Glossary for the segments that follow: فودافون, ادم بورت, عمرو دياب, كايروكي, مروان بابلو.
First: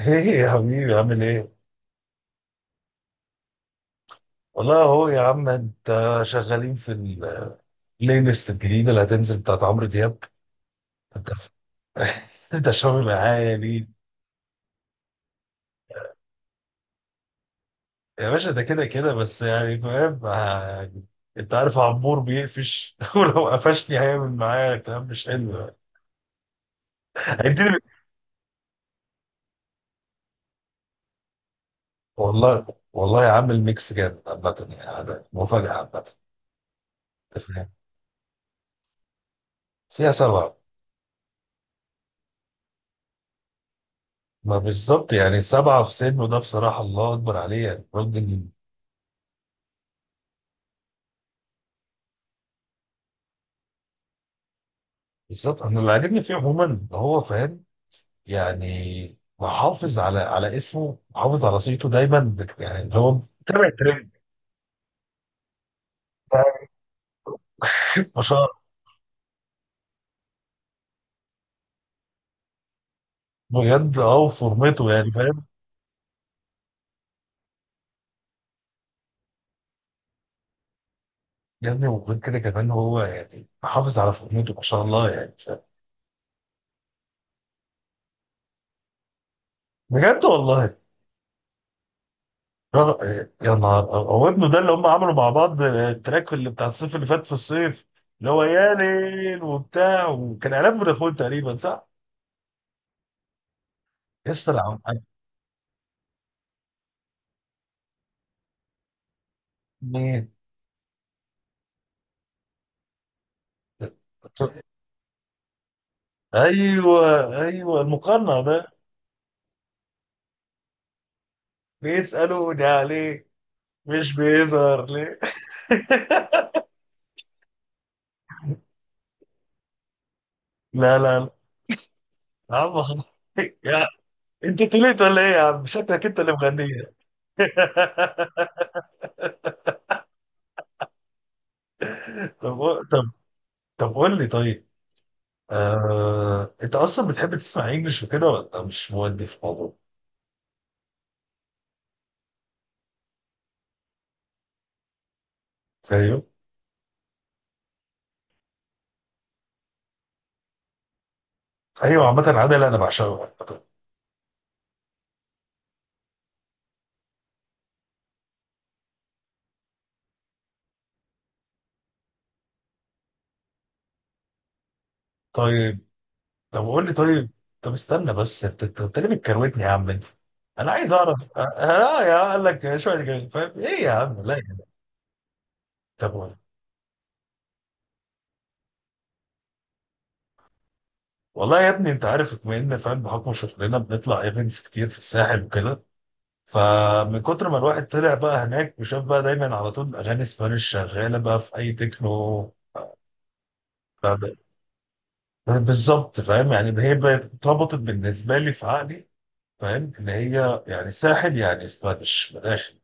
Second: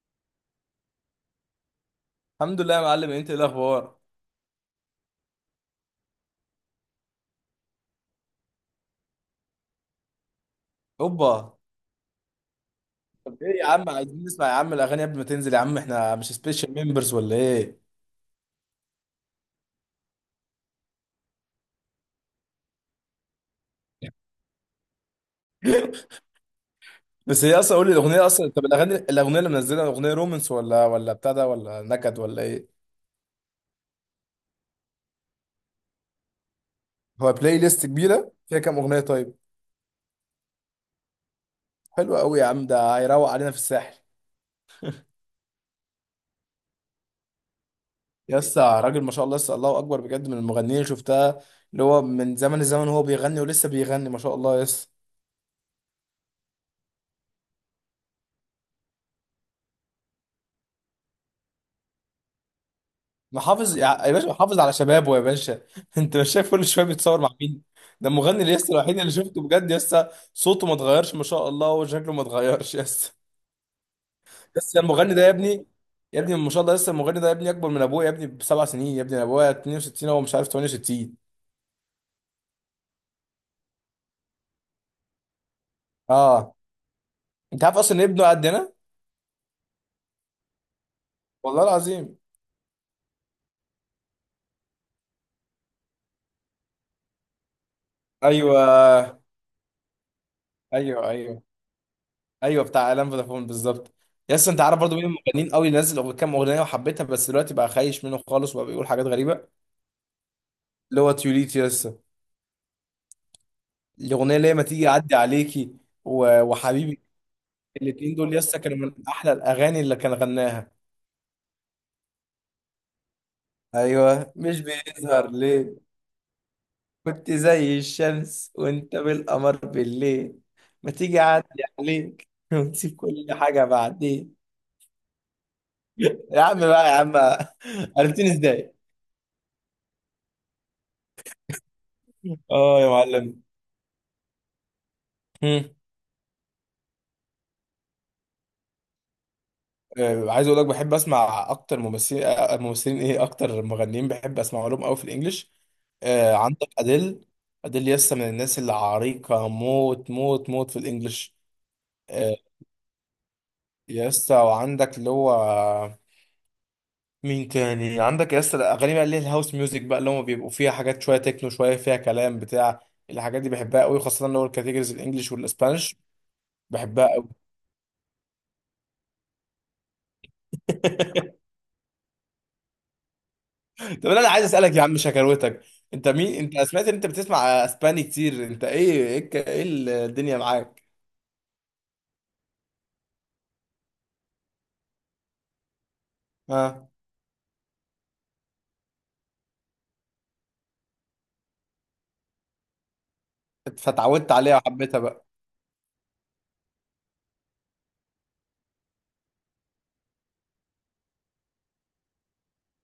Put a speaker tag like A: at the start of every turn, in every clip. A: ايه يا حبيبي، عامل ايه؟
B: الحمد لله يا معلم، انت ايه الاخبار؟
A: والله اهو يا عم انت، شغالين في البلاي ليست الجديدة اللي هتنزل بتاعت عمرو دياب. انت
B: اوبا.
A: ده شغل
B: طب ايه يا
A: عالي.
B: عم، عايزين نسمع يا عم الاغاني قبل ما تنزل يا عم، احنا مش سبيشال ممبرز ولا ايه؟
A: يا باشا ده كده كده، بس يعني فاهم، انت عارف عمور بيقفش ولو قفشني هيعمل معايا كلام مش حلو يعني.
B: بس هي اصلا
A: هيديني
B: قول لي الاغنيه اصلا، طب الاغاني، الاغنيه اللي منزلها اغنيه رومانس ولا بتاع ده ولا نكد ولا
A: والله.
B: ايه؟
A: والله يا عم الميكس جامد عامة، يعني ده مفاجأة عامة.
B: هو
A: انت
B: بلاي
A: فاهم،
B: ليست كبيره، فيها كام اغنيه طيب؟
A: فيها سبعة.
B: حلوه قوي يا عم، ده هيروق علينا في الساحل.
A: ما بالظبط، يعني سبعة في سنه، ده بصراحة الله أكبر عليه يعني
B: يا
A: الراجل.
B: اسطى راجل ما شاء الله، لسه الله اكبر بجد من المغنيين اللي شفتها، اللي هو من زمن الزمن، هو بيغني ولسه بيغني ما شاء الله يس.
A: بالظبط، انا اللي عاجبني فيه عموما ان هو فاهم يعني، محافظ على اسمه، محافظ على صيته دايما، يعني اللي هو متابع
B: محافظ يا
A: الترند.
B: باشا، محافظ على شبابه يا باشا. انت مش شايف كل شويه بيتصور مع مين؟ ده
A: ما شاء
B: المغني
A: الله.
B: لسه الوحيد اللي شفته بجد، لسه صوته ما اتغيرش ما شاء الله، وشكله ما اتغيرش لسه.
A: بجد اه،
B: لسه
A: وفورمته يعني
B: المغني ده يا
A: فاهم.
B: ابني، يا ابني ما شاء الله، لسه المغني ده يا ابني اكبر من ابويا يا ابني بسبع سنين، يا ابني أنا ابويا 62 هو مش عارف 68.
A: يا ابني، وغير كده كمان هو يعني محافظ على فورمته، ما شاء الله يعني فاهم.
B: اه، انت عارف اصلا ان ابنه قدنا؟
A: بجد والله.
B: والله العظيم.
A: رغ- يا نهار هو ابنه ده اللي هم عملوا مع بعض التراك اللي بتاع الصيف اللي فات، في الصيف اللي هو
B: ايوه،
A: يا ليل وبتاع، وكان اعلان
B: ايوه
A: فودافون
B: ايوه.
A: تقريبا، صح؟
B: ايوه بتاع اعلان فودافون بالظبط. يس،
A: يسطا
B: انت عارف برضو مين المغنيين قوي اللي نزل كام اغنيه وحبيتها، بس دلوقتي بقى خايش منه خالص وبقى بيقول حاجات غريبه.
A: مين.
B: اللي هو تيوليت يسا، الاغنيه اللي هي ما تيجي اعدي عليكي،
A: ايوه
B: وحبيبي.
A: ايوه،
B: الاتنين دول
A: المقنع
B: يسا
A: ده.
B: كانوا من احلى الاغاني اللي كان غناها.
A: بيسألوني عليه، مش
B: ايوه، مش
A: بيظهر ليه.
B: بيظهر ليه. كنت زي الشمس وانت بالقمر بالليل، ما
A: لا لا
B: تيجي
A: لا
B: اعدي عليك
A: يا عم
B: ونسيب
A: خلاص.
B: كل حاجه
A: يا،
B: بعدين.
A: انت طلعت ولا ايه يا عم؟ شكلك انت اللي
B: يا عم بقى يا
A: مغنيه.
B: عم، عرفتني ازاي؟
A: طب
B: اه يا
A: طب،
B: معلم.
A: طب قول لي طيب. انت اصلا بتحب تسمع انجلش وكده، ولا مش مودي في الموضوع؟
B: عايز اقول لك بحب اسمع اكتر ممثلين، ممثلين ايه، اكتر مغنيين بحب اسمع لهم قوي في الانجليش.
A: ايوه
B: عندك اديل، اديل يسا من الناس اللي عريقه موت موت موت في الانجليش.
A: ايوه، عامة
B: آه،
A: عادل انا بعشقه عامة.
B: يسا وعندك اللي هو، مين تاني عندك يسا. الاغاني بقى اللي هي الهاوس ميوزك بقى، اللي هم بيبقوا فيها حاجات شويه تكنو شويه فيها كلام بتاع، الحاجات دي بحبها قوي، خاصه اللي هو الكاتيجوريز الانجليش
A: طيب
B: والاسبانش.
A: طب قول لي
B: بحبها قوي.
A: طيب. طب استنى بس، انت انت أنت ليه بتكروتني يا عم انت؟ انا عايز اعرف، لا يا قال لك شويه جاي فاهم ايه يا
B: طب
A: عم،
B: انا
A: لا يا
B: عايز
A: عم.
B: اسالك يا عم شكاوتك، انت
A: طب
B: مين؟
A: ولا.
B: انت سمعت ان انت بتسمع اسباني كتير؟ انت ايه، ايه إيه الدنيا معاك؟
A: والله يا ابني، انت عارف بما ان فاهم، بحكم شغلنا بنطلع ايفنتس كتير في الساحل وكده،
B: ها،
A: فمن كتر ما الواحد طلع بقى هناك وشاف بقى دايما على طول اغاني سبانيش شغاله بقى في اي تكنو.
B: فتعودت
A: فب-
B: عليها وحبيتها بقى.
A: بالظبط فاهم، يعني ده هي بقت اتربطت بالنسبه لي في عقلي، فاهم ان هي يعني ساحل يعني سبانيش من الاخر.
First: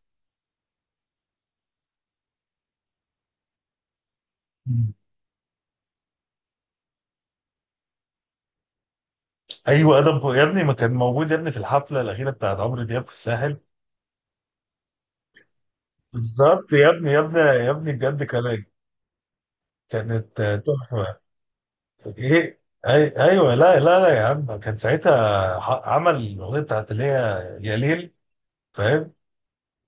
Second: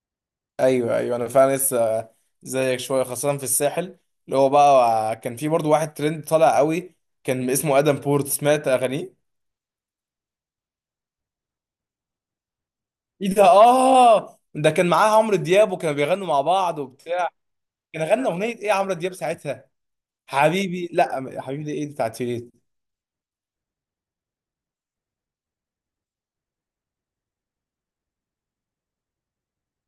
B: ايوه ايوه، انا فعلا لسه زيك شويه خاصه في الساحل. اللي هو بقى كان في برضو واحد ترند طالع قوي، كان اسمه ادم بورت. سمعت اغانيه؟
A: ايوه ادم يا ابني ما كان موجود يا ابني في الحفله الاخيره بتاعت عمرو دياب في
B: ايه ده،
A: الساحل.
B: اه، ده كان معاه عمرو دياب وكانوا بيغنوا مع
A: بالظبط
B: بعض
A: يا ابني يا
B: وبتاع.
A: ابني يا ابني،
B: كان
A: بجد
B: غنى اغنيه
A: كان.
B: ايه عمرو دياب ساعتها؟
A: كانت
B: حبيبي
A: تحفه.
B: لا حبيبي دي ايه بتاعت شيرين.
A: ايه ايوه، لا لا لا يا عم كان ساعتها، عمل الاغنيه بتاعت اللي هي يا ليل، فاهم،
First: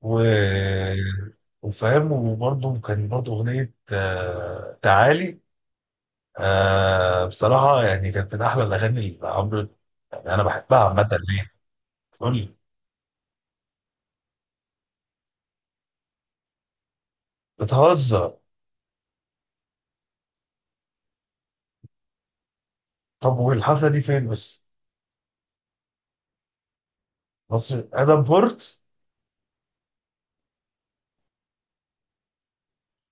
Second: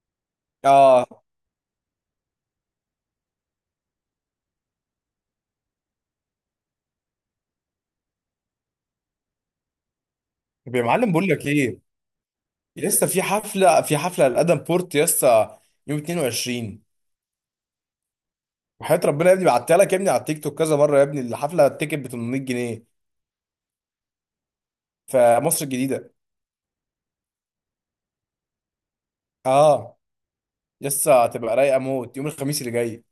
A: و
B: اه.
A: وفاهم، وبرضه كان برضه اغنيه، تعالي. بصراحه يعني كانت من احلى الاغاني اللي عمرو، يعني انا
B: طب
A: بحبها
B: يا
A: عامه،
B: معلم بقول لك
A: ليه؟
B: ايه،
A: قول لي.
B: لسه في حفله لادم بورت لسه يوم 22.
A: بتهزر؟
B: وحياة ربنا يا ابني بعتها لك يا ابني على التيك توك كذا مره يا ابني، الحفله التيكت ب 800 جنيه.
A: طب والحفله دي فين بس؟
B: في مصر الجديده.
A: بص، ادم بورت.
B: اه. لسه هتبقى رايقه موت يوم الخميس اللي جاي.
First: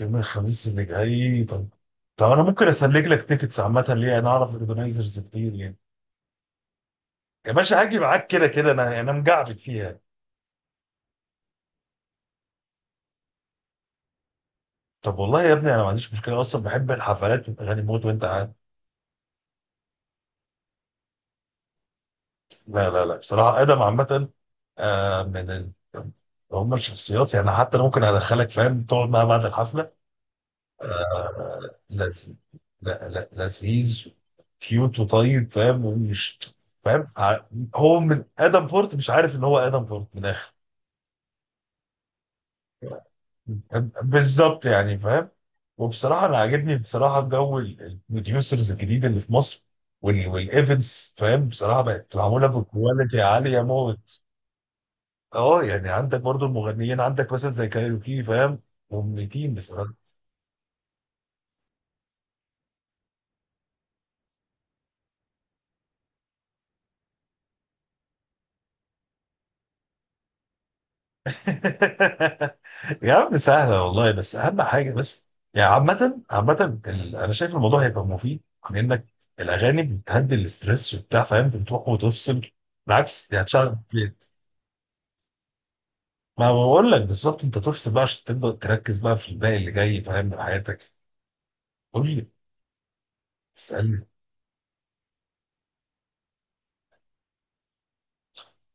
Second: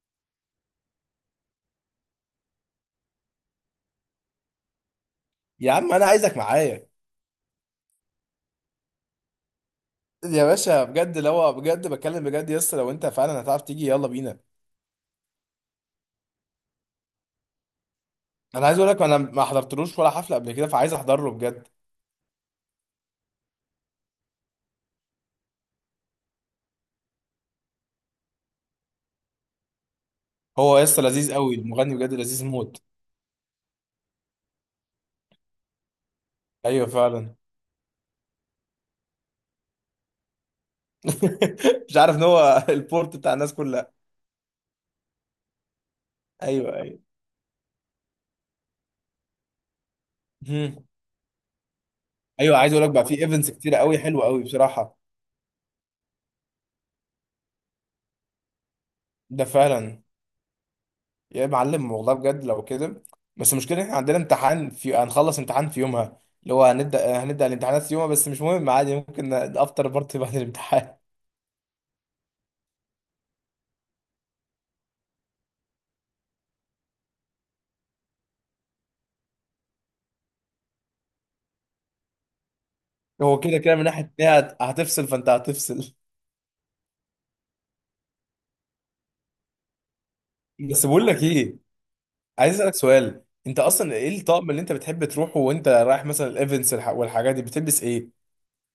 A: يوم الخميس اللي جاي، طب. طب انا ممكن اسلك لك تيكتس، عامه ليه، انا اعرف اورجنايزرز كتير
B: يا
A: يعني.
B: عم انا عايزك معايا.
A: يا باشا هاجي معاك كده كده، انا مجعبد فيها.
B: يا باشا بجد، لو بجد بتكلم بجد لسه، لو انت فعلا هتعرف تيجي يلا بينا.
A: طب والله يا ابني، انا ما عنديش مشكله اصلا، بحب الحفلات والاغاني موت. وانت قاعد؟
B: انا عايز اقول لك انا ما حضرتلوش ولا حفله قبل كده، فعايز احضره بجد.
A: لا لا لا، بصراحه ادم عامه. آه من ال... هم الشخصيات يعني، حتى انا ممكن ادخلك فاهم تقعد معاه بعد الحفله.
B: هو لسه لذيذ قوي
A: آه،
B: المغني، بجد
A: لذيذ.
B: لذيذ موت.
A: لا لا لذيذ، كيوت وطيب فاهم. ومش
B: ايوه
A: فاهم
B: فعلا.
A: هو من ادم بورت، مش عارف ان هو ادم بورت من الاخر،
B: مش عارف ان هو البورت بتاع الناس
A: فاهم؟
B: كلها.
A: بالظبط يعني فاهم. وبصراحه انا عاجبني
B: ايوه، ايوه.
A: بصراحه جو البروديوسرز الجديد اللي في مصر.
B: مم.
A: والايفنتس فاهم، بصراحه بقت معموله
B: ايوه، عايز اقول لك بقى في
A: بكواليتي
B: ايفنتس
A: عاليه
B: كتير قوي
A: موت.
B: حلوه قوي بصراحه.
A: اه يعني عندك برضو المغنيين، عندك مثلا زي كايروكي فاهم،
B: ده
A: مميتين بصراحه.
B: فعلا. يا معلم والله بجد لو كده، بس المشكله احنا عندنا امتحان في، هنخلص امتحان في يومها، اللي هو هنبدا الامتحانات في يومها، بس مش مهم عادي، ممكن افطر بارتي بعد الامتحان.
A: يا عم سهلة والله، بس أهم حاجة بس، يعني عامة عامة أنا شايف الموضوع هيبقى مفيد لأنك، الأغاني بتهدي الاسترس وبتاع فاهم، بتروح وتفصل بالعكس،
B: هو
A: يعني
B: كده كده
A: هتشغل.
B: من ناحيه إن هي هتفصل، فانت هتفصل.
A: ما بقول لك بالظبط، أنت تفصل بقى عشان تبدأ تركز بقى في الباقي اللي جاي فاهم من حياتك.
B: بس بقول لك ايه،
A: قول لي.
B: عايز اسالك سؤال، انت اصلا
A: اسألني.
B: ايه الطقم اللي انت بتحب تروحه وانت رايح مثلا الايفنتس والحاجات دي، بتلبس ايه؟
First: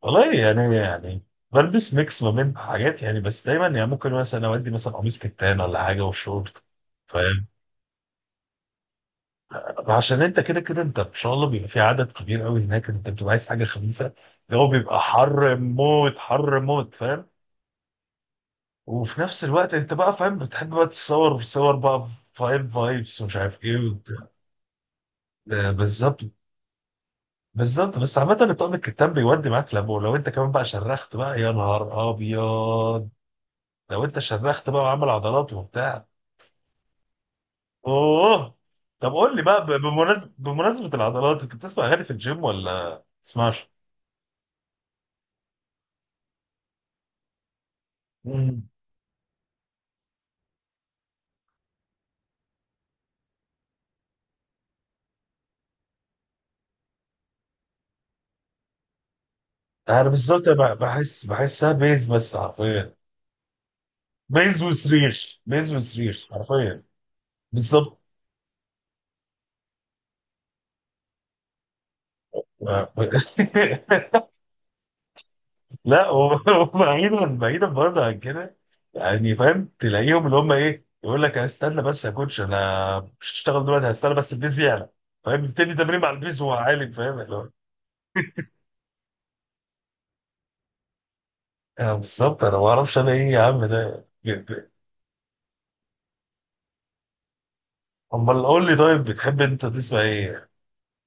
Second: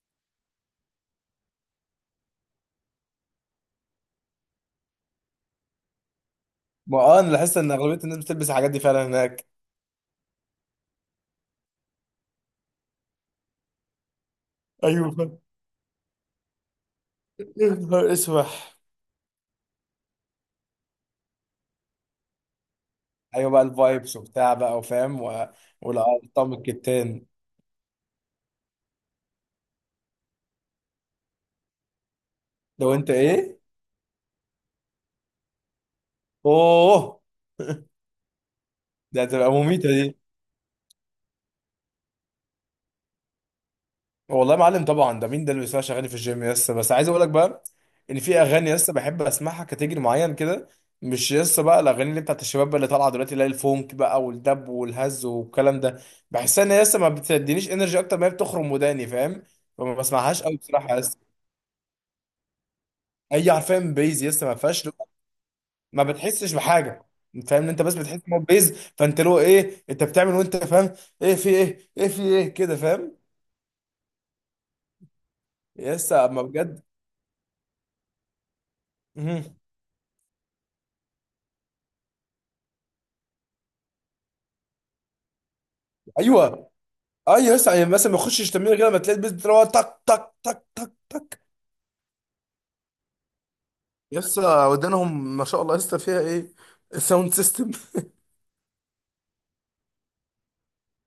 A: والله يعني بلبس ميكس ما بين حاجات يعني، بس دايما يعني ممكن مثلا أودي مثلا قميص كتان ولا حاجة وشورت.
B: ما اه، انا
A: فاهم،
B: لاحظت ان اغلبيه الناس بتلبس الحاجات دي فعلا هناك.
A: عشان انت كده كده، انت ان شاء الله بيبقى في عدد كبير قوي هناك، انت بتبقى عايز حاجه خفيفه، اللي هو بيبقى
B: ايوه.
A: حر موت حر موت فاهم.
B: يا نهار اسود.
A: وفي نفس الوقت انت بقى فاهم بتحب بقى تتصور في صور بقى فايب، فايبس، ومش
B: ايوه بقى
A: عارف ايه
B: الفايبس
A: وبتاع.
B: وبتاع بقى وفاهم
A: آه، بالظبط.
B: والارقام الكتان.
A: بالظبط، بس عامة الطقم الكتاب بيودي معاك، لما ولو انت كمان بقى شرخت بقى، يا نهار ابيض
B: لو انت ايه؟
A: لو انت شرخت بقى وعامل عضلات وبتاع.
B: اوه.
A: اوه. طب
B: ده
A: قول لي
B: هتبقى
A: بقى،
B: مميته دي.
A: بمناسبة العضلات، انت بتسمع اغاني في الجيم ولا تسمعش؟
B: والله يا معلم طبعا، ده مين ده اللي بيسمع اغاني في الجيم يس، بس عايز اقول لك بقى ان في اغاني يس بحب اسمعها كاتيجري معين كده، مش يس بقى الاغاني اللي بتاعت الشباب بقى اللي طالعه دلوقتي اللي هي الفونك بقى والدب والهز والكلام ده، بحسها ان هي يس ما بتدينيش انرجي، اكتر ما هي بتخرم وداني فاهم، فما
A: انا
B: بسمعهاش
A: بالظبط
B: قوي بصراحه يس.
A: بحسها بيز بس حرفيا.
B: اي عارفين، بيز يس ما
A: بيز
B: فيهاش.
A: وصريخ، بيز
B: ما
A: وصريخ
B: بتحسش
A: حرفيا.
B: بحاجه، انت فاهم، انت بس
A: بالظبط.
B: بتحس ان هو بيز، فانت له ايه انت بتعمل وانت فاهم، ايه في ايه، ايه في ايه كده
A: آه، ب-
B: فاهم؟
A: لا
B: يسا اما بجد.
A: وبعيدا بعيدا برضه عن كده. يعني
B: مهم.
A: فاهم تلاقيهم اللي هم ايه، يقول لك هستنى بس يا كوتش انا مش هشتغل دلوقتي، هستنى بس البيز يعلى. فاهم، بيبتدي تمرين مع البيز وهو
B: ايوه
A: عالي فاهم اللي
B: ايوه
A: هو.
B: يسا، يعني مثلا ما يخشش تمرين كده ما تلاقي البيز بتروح تك تك تك تك تك.
A: انا بالظبط انا ما اعرفش انا ايه يا عم ده.
B: يسا ودانهم ما شاء الله يسا، فيها ايه الساوند سيستم.
A: امال قول لي طيب، بتحب انت تسمع ايه؟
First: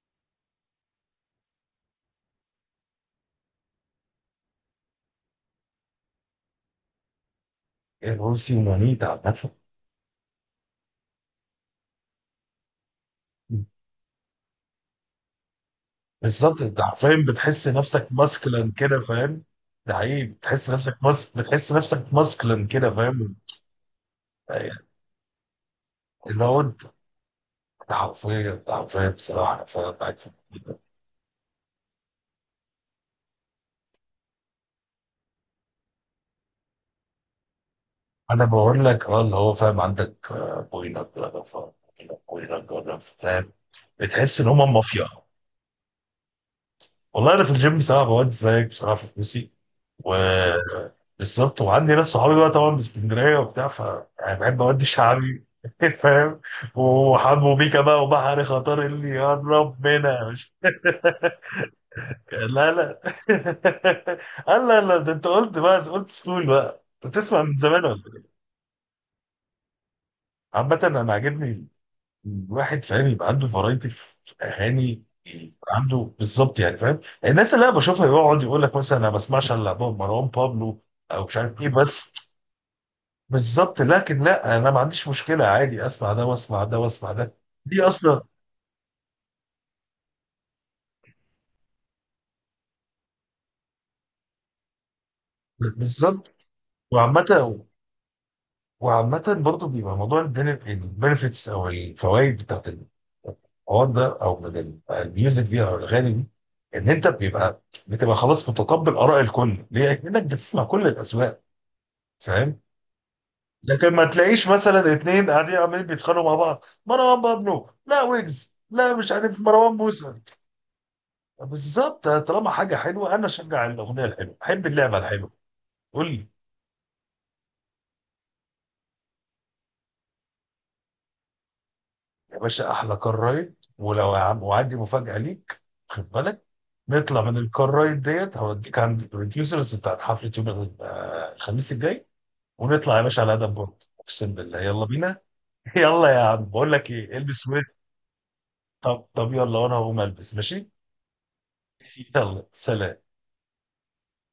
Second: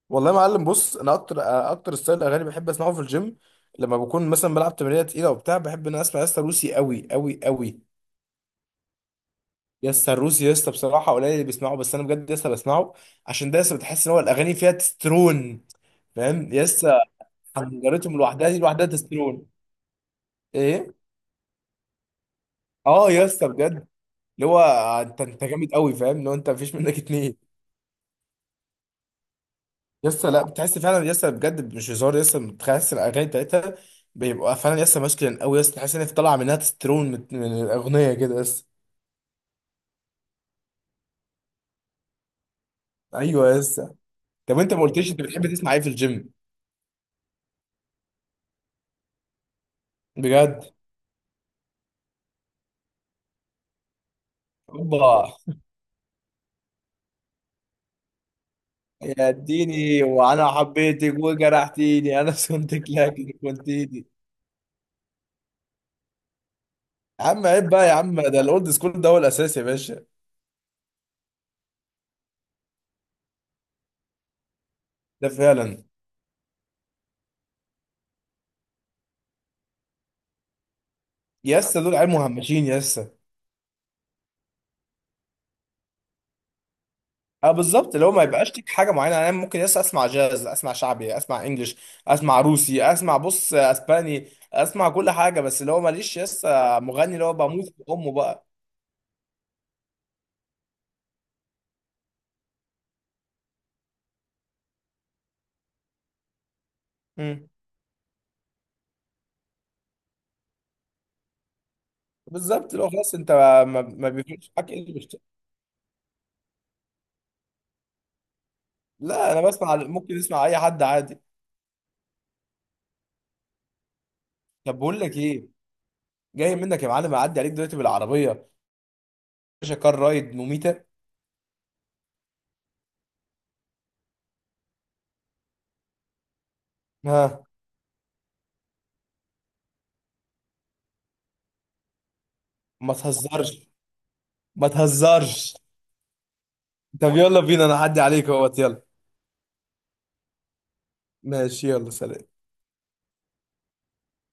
B: والله يا معلم بص، انا اكتر اكتر ستايل اغاني بحب اسمعه في الجيم لما بكون مثلا بلعب تمرينه تقيله وبتاع، بحب ان أنا اسمع يسا روسي قوي قوي قوي.
A: الروسي ومانيتا عامة.
B: يا اسطى الروسي يا اسطى بصراحه قليل اللي بيسمعه، بس انا بجد يا اسطى بسمعه، عشان ده يا اسطى بتحس ان هو الاغاني فيها تسترون، فاهم
A: بالظبط،
B: يا
A: انت
B: اسطى؟
A: حرفيا بتحس نفسك
B: حنجرتهم لوحدها دي
A: ماسكلن
B: لوحدها
A: كده، فاهم.
B: تسترون.
A: ده حقيقي،
B: ايه.
A: بتحس نفسك ماسكلن كده
B: اه يا
A: فاهم.
B: اسطى بجد، اللي هو
A: يعني
B: انت، انت جامد قوي فاهم، اللي هو
A: اللي
B: انت
A: هو
B: مفيش
A: انت،
B: منك اتنين.
A: أنت حرفيا انت حرفيا بصراحه انا فاهم
B: يا
A: معاك
B: اسطى لا، بتحس فعلا يا اسطى، بجد مش هزار يا اسطى، بتحس الاغاني بتاعتها بيبقى فعلا يا اسطى ماسكلين قوي يا اسطى، تحس ان هي طالعه منها تسترون من الاغنيه كده يا
A: انا
B: اسطى.
A: بقول لك اه، اللي هو فاهم، عندك بوينك جرب، بوينك جرب
B: ايوه
A: فاهم،
B: يا اسطى.
A: بتحس ان
B: طب انت
A: هم
B: ما
A: مافيا.
B: قلتليش انت بتحب تسمع ايه في الجيم؟
A: والله انا في الجيم بصراحه بودي زيك بصراحه، في فلوسي، و
B: بجد.
A: بالظبط. وعندي ناس صحابي بقى طبعا من اسكندريه وبتاع، يعني بحب اودي
B: اوبا.
A: شعبي فاهم، وحمو بيكا بقى وبحر خطر، اللي
B: يا
A: يقرب
B: اديني
A: منها
B: وانا
A: مش،
B: حبيتك وجرحتيني انا
A: لا
B: سنتك
A: لا.
B: لكن كنتيني.
A: قال لا لا، ده انت قلت بقى، قلت سكول بقى، انت
B: يا
A: تسمع
B: عم
A: من
B: عيب
A: زمان
B: بقى يا
A: ولا
B: عم،
A: إيه؟
B: ده الاولد سكول ده هو الاساس يا باشا.
A: عامة انا عاجبني الواحد فاهم يبقى عنده فرايتي في اغاني،
B: ده
A: يبقى
B: فعلا.
A: عنده بالظبط، يعني فاهم الناس اللي انا بشوفها يقعد يقول لك مثلا، انا ما بسمعش الا مروان بابلو، او مش عارف ايه
B: يسا دول عيال
A: بس.
B: مهمشين يسا.
A: بالظبط، لكن لا انا ما عنديش مشكله، عادي اسمع ده واسمع ده واسمع ده.
B: اه
A: دي
B: بالظبط، اللي هو ما
A: اصلا
B: يبقاش ليك حاجه معينه، انا ممكن يسا اسمع جاز، اسمع شعبي، اسمع انجلش، اسمع روسي، اسمع بص اسباني، اسمع كل حاجه، بس اللي هو ماليش
A: بالظبط.
B: يسا مغني اللي هو
A: وعامه
B: بموت في امه بقى.
A: برضو بيبقى موضوع البنفيتس او الفوائد بتاعت الحوار ده، او من الميوزك دي او الاغاني دي، ان انت
B: مم.
A: بتبقى خلاص متقبل اراء الكل. ليه؟ لانك بتسمع كل الاذواق، فاهم؟
B: بالظبط اللي هو خلاص انت ما,
A: لكن ما
B: ما
A: تلاقيش
B: بيفرقش معاك
A: مثلا
B: انجلش.
A: اتنين قاعدين عمالين بيتخانقوا مع بعض، مروان بابلو لا، ويجز لا، مش
B: لا
A: عارف
B: انا
A: مروان
B: بسمع،
A: موسى.
B: ممكن اسمع اي حد عادي.
A: بالظبط طالما حاجه حلوه، انا اشجع الاغنيه الحلوه، احب
B: طب
A: اللعبه
B: بقول لك
A: الحلوه.
B: ايه،
A: قول لي.
B: جاي منك يا معلم اعدي عليك دلوقتي بالعربيه. باشا كار رايد مميته.
A: يا باشا احلى كار رايد، ولو يا عم وعندي مفاجاه ليك. خد بالك، نطلع من
B: ها.
A: الكار رايد ديت هوديك عند البروديوسرز بتاعت حفله يوم الخميس الجاي،
B: ما
A: ونطلع يا باشا على ادم
B: تهزرش.
A: بورد، اقسم بالله
B: ما
A: يلا بينا.
B: تهزرش.
A: يلا يا عم بقول لك ايه،
B: طب يلا
A: البس
B: بينا انا
A: ويت.
B: اعدي عليك اهوت يلا.
A: طب طب يلا، وانا هقوم البس ماشي.
B: ماشي يلا سلام.
A: يلا سلام.